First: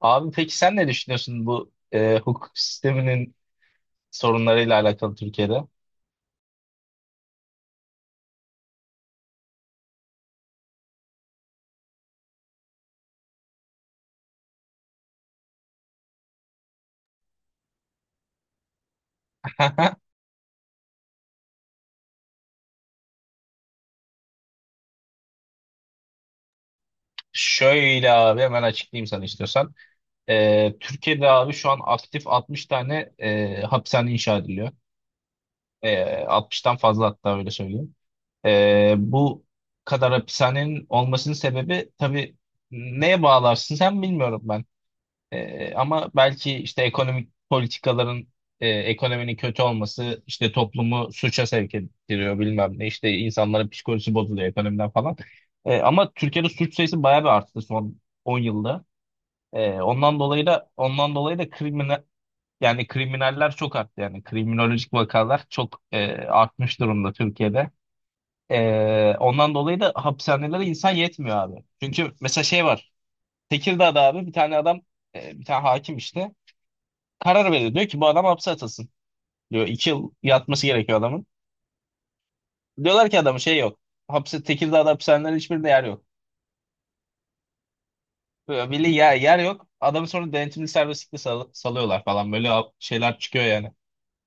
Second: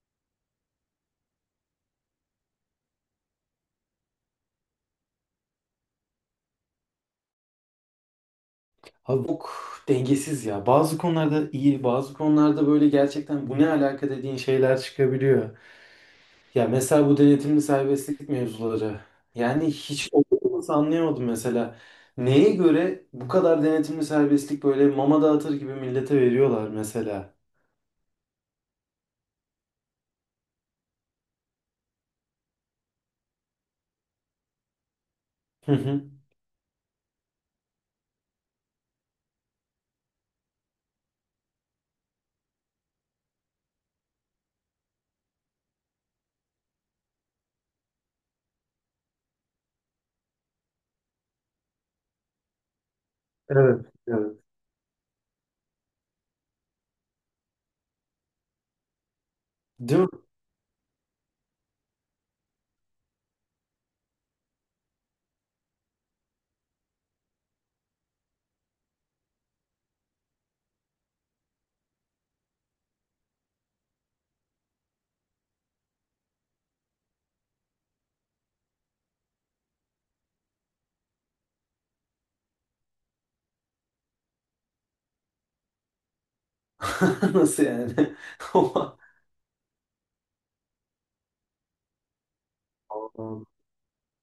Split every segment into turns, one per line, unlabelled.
Abi peki sen ne düşünüyorsun bu hukuk sisteminin sorunlarıyla alakalı Türkiye'de?
Abi çok dengesiz ya. Bazı konularda iyi, bazı konularda böyle gerçekten bu ne alaka dediğin şeyler çıkabiliyor. Ya mesela bu denetimli serbestlik mevzuları. Yani hiç oturması anlayamadım mesela. Neye göre bu kadar denetimli serbestlik böyle mama dağıtır gibi millete veriyorlar mesela.
Şöyle abi, hemen açıklayayım sana istiyorsan. Türkiye'de abi şu an aktif 60 tane hapishane inşa ediliyor.
Hı hı.
60'tan fazla hatta, öyle söyleyeyim. Bu kadar hapishanenin olmasının sebebi, tabii neye bağlarsın sen bilmiyorum. Ama belki işte ekonomik politikaların, ekonominin kötü olması işte toplumu suça sevk ettiriyor, bilmem ne, işte insanların
Evet,
psikolojisi
evet.
bozuluyor ekonomiden falan. Ama Türkiye'de suç sayısı bayağı bir arttı son 10 yılda.
Değil mi?
Ondan dolayı da kriminal, yani kriminaller çok arttı, yani kriminolojik vakalar çok artmış durumda Türkiye'de. Ondan dolayı da hapishanelere insan yetmiyor abi. Çünkü mesela şey var. Tekirdağ'da abi, bir tane adam bir tane hakim işte karar veriyor. Diyor ki bu adam hapse atılsın. Diyor 2 yıl yatması gerekiyor adamın. Diyorlar ki adamın şey yok. Hapse Tekirdağ'da hapishanelerin hiçbirinde yer yok.
Nasıl yani?
Böyle belli
Ama
yer yok. Adamı sonra denetimli serbestlikle salıyorlar falan. Böyle şeyler çıkıyor
Allah'ım.
yani.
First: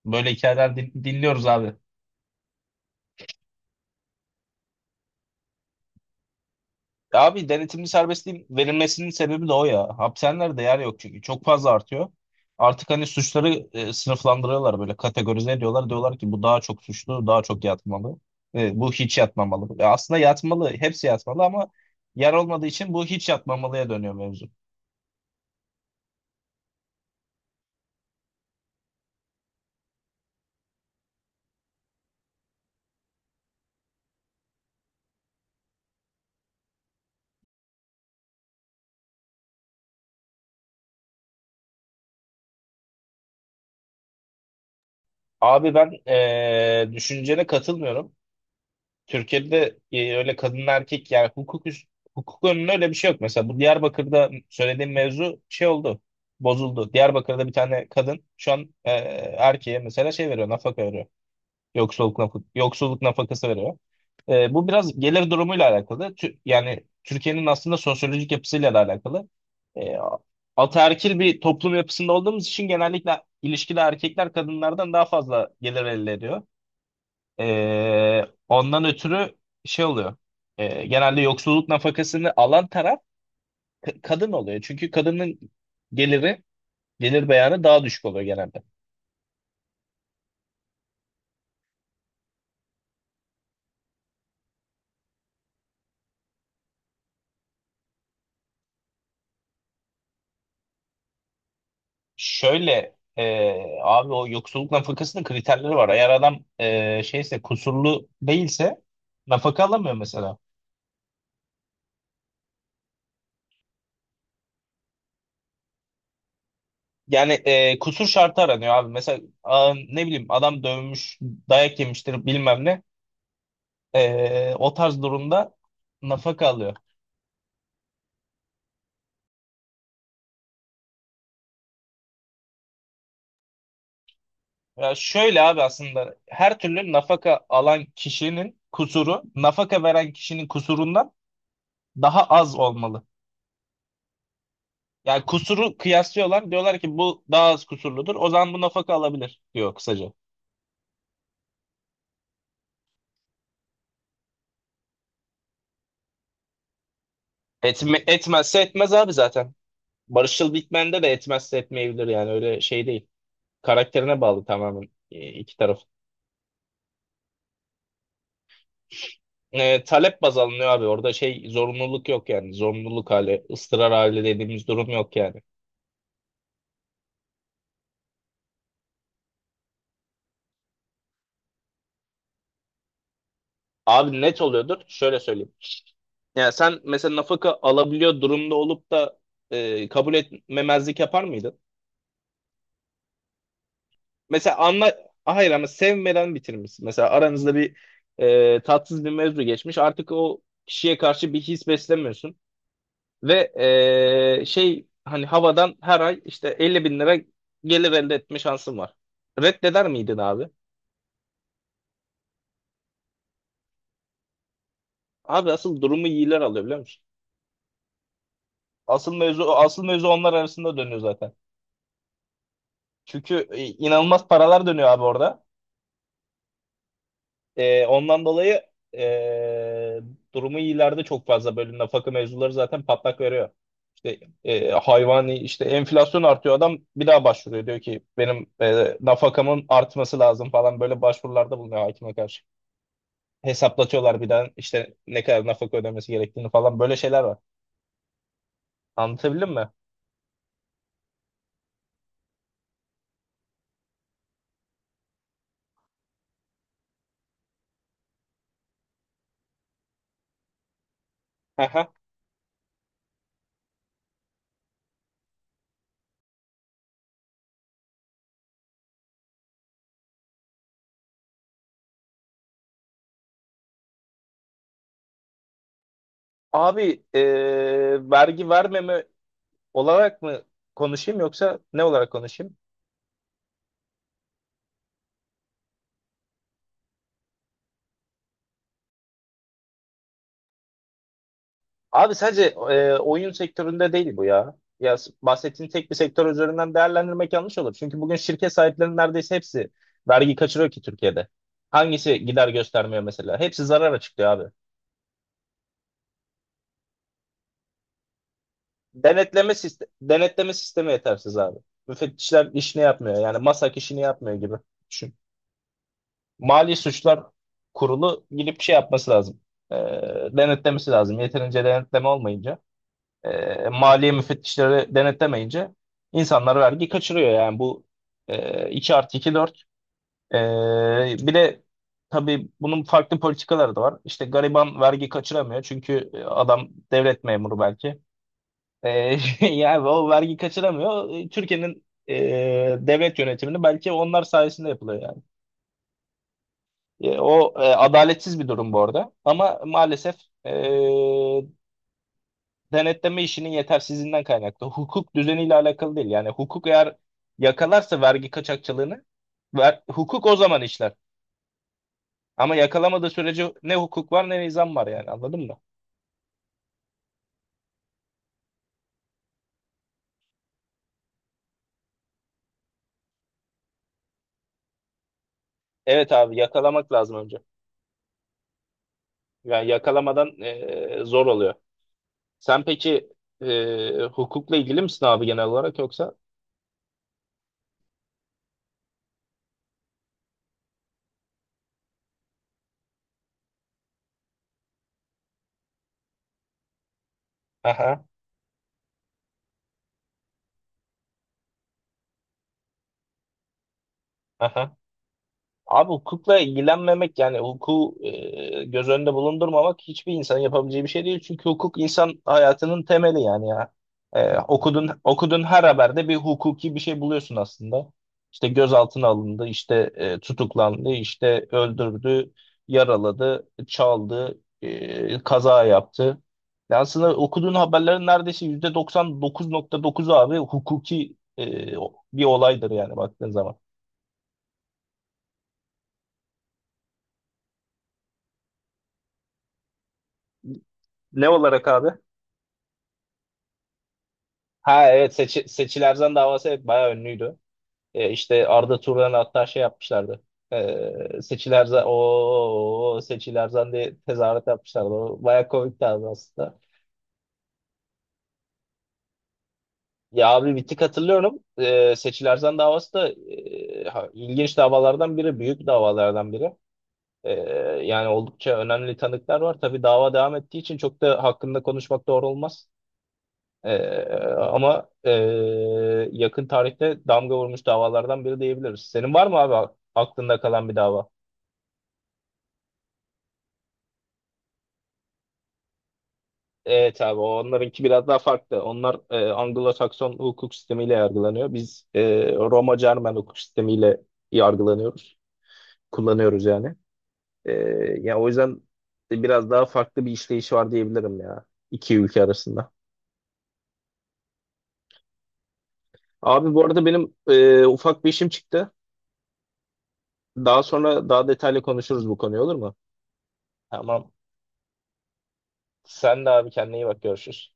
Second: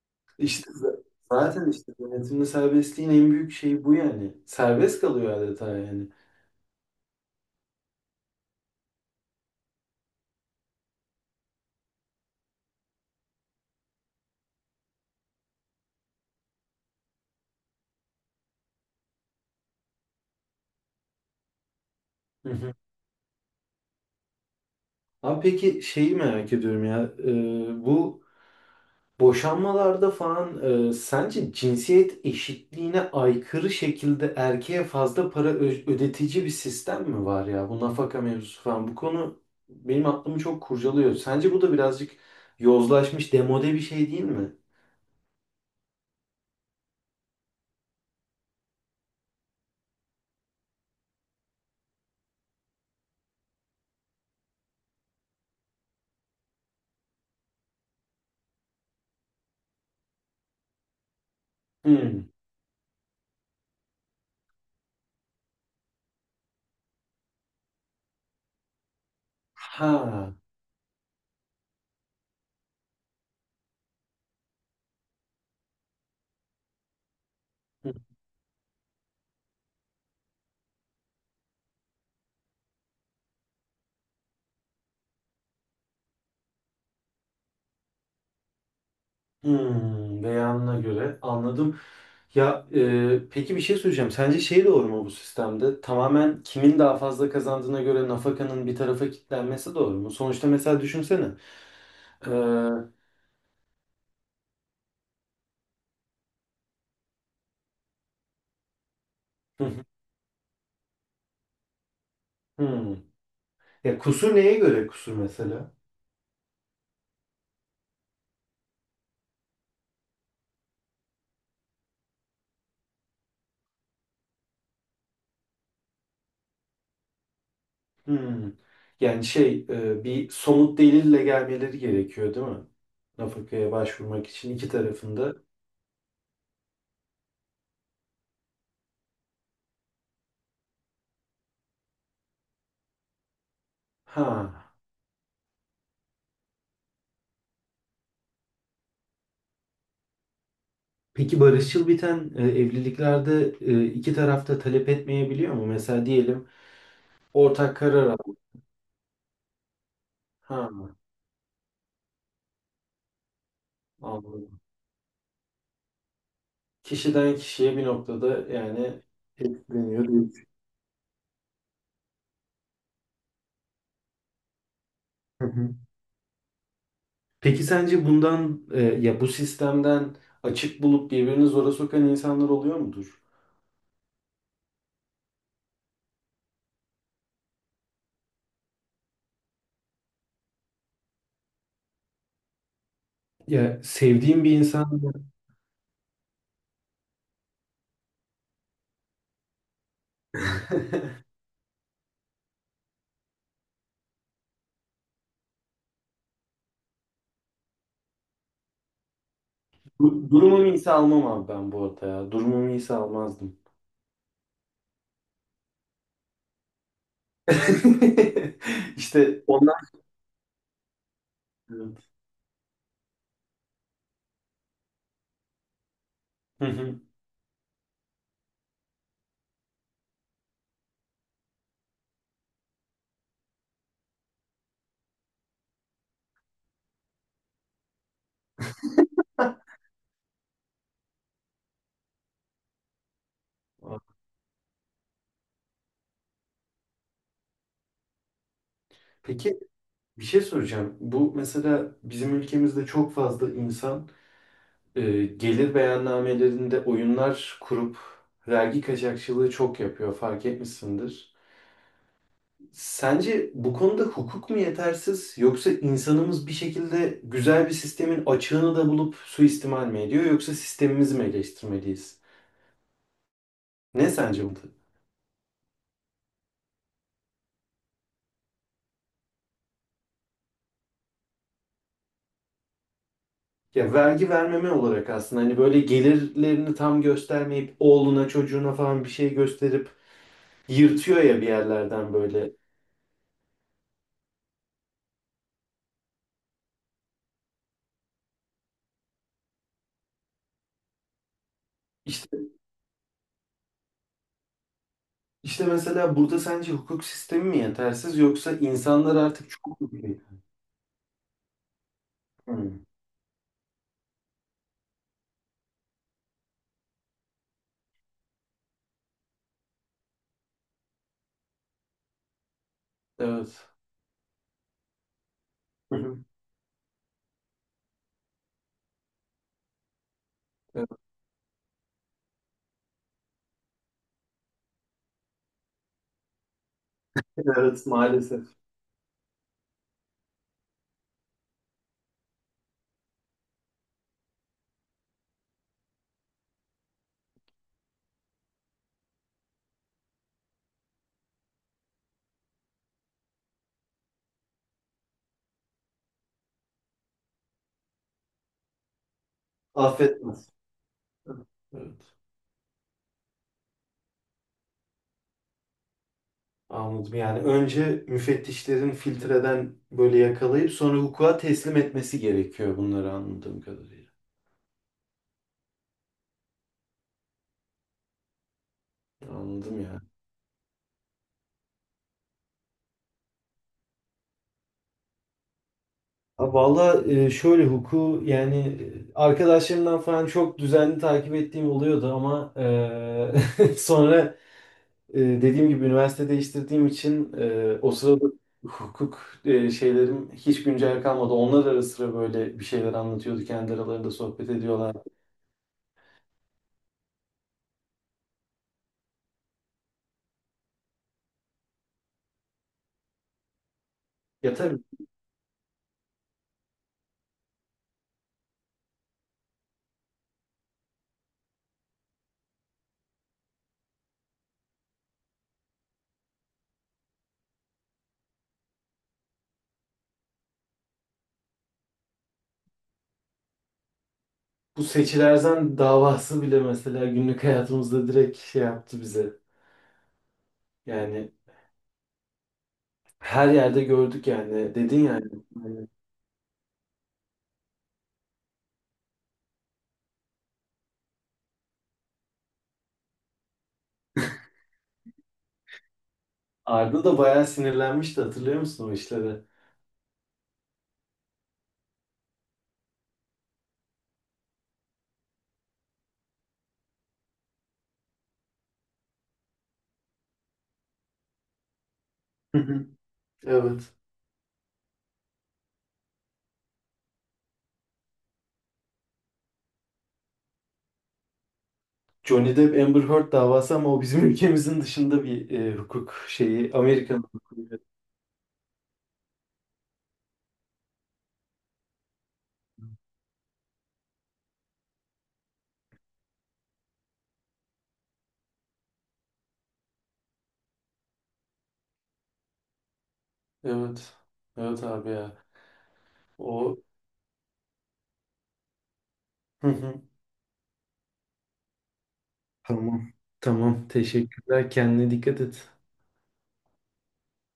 Böyle
İşte
hikayeler
z-
dinliyoruz
zaten
abi.
işte denetimli serbestliğin en büyük şeyi bu yani. Serbest kalıyor adeta yani.
Ya abi, denetimli serbestliğin verilmesinin sebebi de o ya. Hapishanelerde yer yok çünkü. Çok fazla artıyor. Artık hani suçları sınıflandırıyorlar, böyle kategorize ediyorlar. Diyorlar ki bu daha çok suçlu, daha çok yatmalı. Bu hiç yatmamalı. Aslında yatmalı, hepsi yatmalı, ama yer
Hı
olmadığı
hı.
için bu hiç yatmamalıya dönüyor mevzu.
Abi peki şeyi merak ediyorum ya, bu boşanmalarda falan, sence cinsiyet eşitliğine aykırı şekilde erkeğe fazla para ödetici bir sistem mi var ya bu nafaka mevzusu falan bu konu benim aklımı çok kurcalıyor. Sence bu da birazcık yozlaşmış demode bir şey değil mi?
Abi ben düşüncene katılmıyorum. Türkiye'de öyle kadın erkek, yani hukuk önünde öyle bir şey yok. Mesela bu Diyarbakır'da söylediğim mevzu şey oldu. Bozuldu. Diyarbakır'da bir tane kadın şu an erkeğe mesela şey veriyor, nafaka veriyor.
Hı.
Yoksulluk nafakası veriyor. Bu biraz gelir durumuyla alakalı. Yani Türkiye'nin aslında sosyolojik yapısıyla da alakalı.
Ha.
E, Ataerkil bir toplum yapısında olduğumuz için genellikle ilişkide erkekler kadınlardan daha fazla gelir elde ediyor.
Hmm.
Ee, ondan ötürü şey oluyor. Genelde yoksulluk nafakasını alan taraf kadın oluyor. Çünkü kadının geliri, gelir beyanı daha düşük oluyor genelde.
Hmm, beyanına göre anladım. Ya, peki bir şey söyleyeceğim. Sence şey doğru mu bu sistemde? Tamamen kimin daha fazla kazandığına göre nafakanın bir tarafa kilitlenmesi doğru mu? Sonuçta mesela düşünsene. E, hı
Şöyle abi, o yoksulluk nafakasının kriterleri var. Eğer adam şeyse, kusurlu değilse nafaka
hı,
alamıyor mesela.
hmm. Ya kusur neye göre kusur mesela?
Yani kusur şartı aranıyor abi. Mesela ne bileyim, adam dövmüş, dayak yemiştir, bilmem ne. O tarz durumda nafaka alıyor.
Hmm. Yani şey, bir somut delille gelmeleri gerekiyor değil mi? Nafakaya başvurmak için iki
Ya
tarafında.
şöyle abi, aslında her türlü nafaka alan kişinin kusuru, nafaka veren kişinin kusurundan daha az olmalı.
Ha.
Yani kusuru kıyaslıyorlar, diyorlar ki bu daha az kusurludur, o zaman bu nafaka alabilir diyor kısaca.
Peki barışçıl biten evliliklerde, iki tarafta talep etmeyebiliyor mu? Mesela diyelim ortak karar al.
Etmezse etmez abi zaten. Barışçıl
Ha,
Bitmen'de de etmezse etmeyebilir, yani öyle şey değil. Karakterine bağlı
anladım.
tamamen iki taraf.
Kişiden kişiye bir noktada yani etkileniyor
Talep baz
diyorsun.
alınıyor abi, orada şey zorunluluk yok, yani zorunluluk hali, ıstırar hali dediğimiz durum yok yani.
Hı hı. Peki sence bundan, ya bu sistemden açık bulup birbirini zora sokan insanlar oluyor mudur?
Abi net oluyordur, şöyle söyleyeyim. Yani sen mesela nafaka alabiliyor durumda olup da kabul etmemezlik yapar mıydın?
Ya sevdiğim bir
Mesela
insan.
anla, ah, hayır, ama sevmeden bitirmişsin. Mesela aranızda bir tatsız bir mevzu geçmiş. Artık o kişiye karşı bir his beslemiyorsun. Ve şey, hani havadan her ay işte 50 bin lira gelir elde etme şansın var. Reddeder miydin abi?
Durumum iyiyse almam abi ben bu arada ya. Durumum iyiyse almazdım.
Abi, asıl durumu iyiler alıyor biliyor musun? Asıl mevzu
İşte onlar.
asıl mevzu onlar arasında dönüyor zaten.
Evet.
Çünkü inanılmaz paralar dönüyor abi orada.
Hı hı.
Ondan dolayı ee, durumu iyilerde çok fazla bölüm nafaka mevzuları zaten patlak veriyor. İşte hayvani işte, enflasyon artıyor, adam bir daha başvuruyor, diyor ki benim nafakamın artması lazım falan, böyle başvurularda bulunuyor hakime karşı. Hesaplatıyorlar bir daha işte ne kadar nafaka ödemesi gerektiğini falan, böyle şeyler var. Anlatabildim
Peki
mi?
bir şey soracağım. Bu mesela bizim ülkemizde çok fazla insan, gelir beyannamelerinde oyunlar kurup vergi kaçakçılığı çok yapıyor fark etmişsindir.
Aha.
Sence bu konuda hukuk mu yetersiz yoksa insanımız bir şekilde güzel bir sistemin açığını da bulup suistimal mi ediyor yoksa sistemimizi mi eleştirmeliyiz? Ne sence bu?
Abi vergi vermeme olarak mı konuşayım, yoksa ne olarak konuşayım?
Ya vergi vermeme olarak aslında hani böyle gelirlerini tam göstermeyip oğluna çocuğuna falan bir şey gösterip yırtıyor ya bir yerlerden
Abi
böyle.
sadece oyun sektöründe değil bu ya. Ya bahsettiğin tek bir sektör üzerinden değerlendirmek yanlış olur. Çünkü bugün şirket sahiplerinin neredeyse hepsi vergi kaçırıyor ki Türkiye'de. Hangisi
İşte
gider göstermiyor mesela? Hepsi zarar açıklıyor abi.
İşte mesela burada sence hukuk sistemi mi yetersiz yoksa insanlar artık
Denetleme
çok
sistemi,
mu biliyor?
denetleme sistemi yetersiz abi. Müfettişler
Hmm.
işini yapmıyor. Yani MASAK işini yapmıyor gibi. Düşün. Mali Suçlar Kurulu gidip şey yapması lazım. E, Denetlemesi lazım. Yeterince denetleme olmayınca,
Evet.
maliye müfettişleri denetlemeyince
Hı hı.
insanlar vergi kaçırıyor, yani bu 2 artı 2 4.
Evet.
E, Bir de tabii bunun farklı politikaları da var, işte gariban vergi kaçıramıyor çünkü adam devlet memuru
Evet,
belki.
maalesef.
E, Yani o vergi kaçıramıyor. Türkiye'nin devlet yönetimini belki onlar sayesinde yapılıyor yani. O adaletsiz bir durum bu arada, ama maalesef e, denetleme işinin yetersizliğinden kaynaklı. Hukuk düzeniyle alakalı değil. Yani hukuk eğer yakalarsa vergi kaçakçılığını, hukuk o
Affetmez.
zaman işler.
Evet.
Ama yakalamadığı sürece ne hukuk var, ne nizam var, yani anladın mı?
Anladım. Yani önce müfettişlerin filtreden böyle yakalayıp sonra hukuka teslim etmesi gerekiyor bunları anladığım kadarıyla.
Evet abi, yakalamak lazım önce. Yani
Anladım ya.
yakalamadan zor oluyor. Sen peki hukukla ilgili misin abi, genel olarak yoksa?
Ha, valla, şöyle hukuku yani, arkadaşlarımdan falan çok düzenli takip ettiğim oluyordu ama, sonra, dediğim gibi üniversite değiştirdiğim için o
Aha,
sırada hukuk, şeylerim hiç güncel kalmadı. Onlar ara sıra böyle bir şeyler anlatıyordu. Kendi aralarında sohbet
aha.
ediyorlar.
Abi hukukla ilgilenmemek, yani hukuku göz önünde bulundurmamak hiçbir insanın yapabileceği bir şey değil. Çünkü hukuk insan hayatının temeli yani ya.
Ya tabii
Okudun okudun, her haberde bir hukuki bir şey buluyorsun aslında. İşte gözaltına alındı, işte tutuklandı, işte öldürdü, yaraladı, çaldı, kaza yaptı. Yani aslında okuduğun haberlerin neredeyse %99,9'u abi hukuki bir olaydır, yani baktığın zaman.
bu Seçil Erzan davası bile mesela günlük hayatımızda direkt şey yaptı bize.
Ne
Yani
olarak abi?
her yerde gördük yani.
Ha,
Dedin
evet.
yani.
Seçil
Yani
Erzan davası hep bayağı ünlüydü. İşte Arda Turan'ı hatta şey yapmışlardı. Seçil Erzan, o Seçil Erzan diye tezahürat yapmışlardı. O bayağı komikti abi aslında.
Arda da bayağı sinirlenmişti, hatırlıyor musun o işleri?
Ya abi, bir tık hatırlıyorum. Seçil Erzan davası da ha, ilginç davalardan biri. Büyük davalardan biri. E, Yani oldukça önemli tanıklar var. Tabii dava devam ettiği için çok da hakkında konuşmak doğru
Hı
olmaz.
hı. Evet.
Ee, ama yakın tarihte damga vurmuş davalardan biri diyebiliriz. Senin var mı abi aklında kalan bir dava?
Johnny Depp Amber Heard davası, ama o bizim ülkemizin dışında bir, hukuk şeyi.
Evet
Amerikan
abi,
hukuku.
onlarınki biraz daha farklı. Onlar Anglo-Sakson hukuk sistemiyle yargılanıyor. Biz Roma-Cermen hukuk sistemiyle yargılanıyoruz. Kullanıyoruz yani. E, Ya o yüzden biraz daha farklı bir işleyişi var diyebilirim ya, iki ülke arasında.
Evet. Evet abi ya.
Abi bu
O.
arada benim ufak bir işim çıktı.
Hı hı.
Daha sonra daha detaylı konuşuruz bu konuyu, olur mu?
Tamam. Tamam.
Tamam.
Teşekkürler. Kendine dikkat et.
Sen de abi, kendine iyi bak, görüşürüz.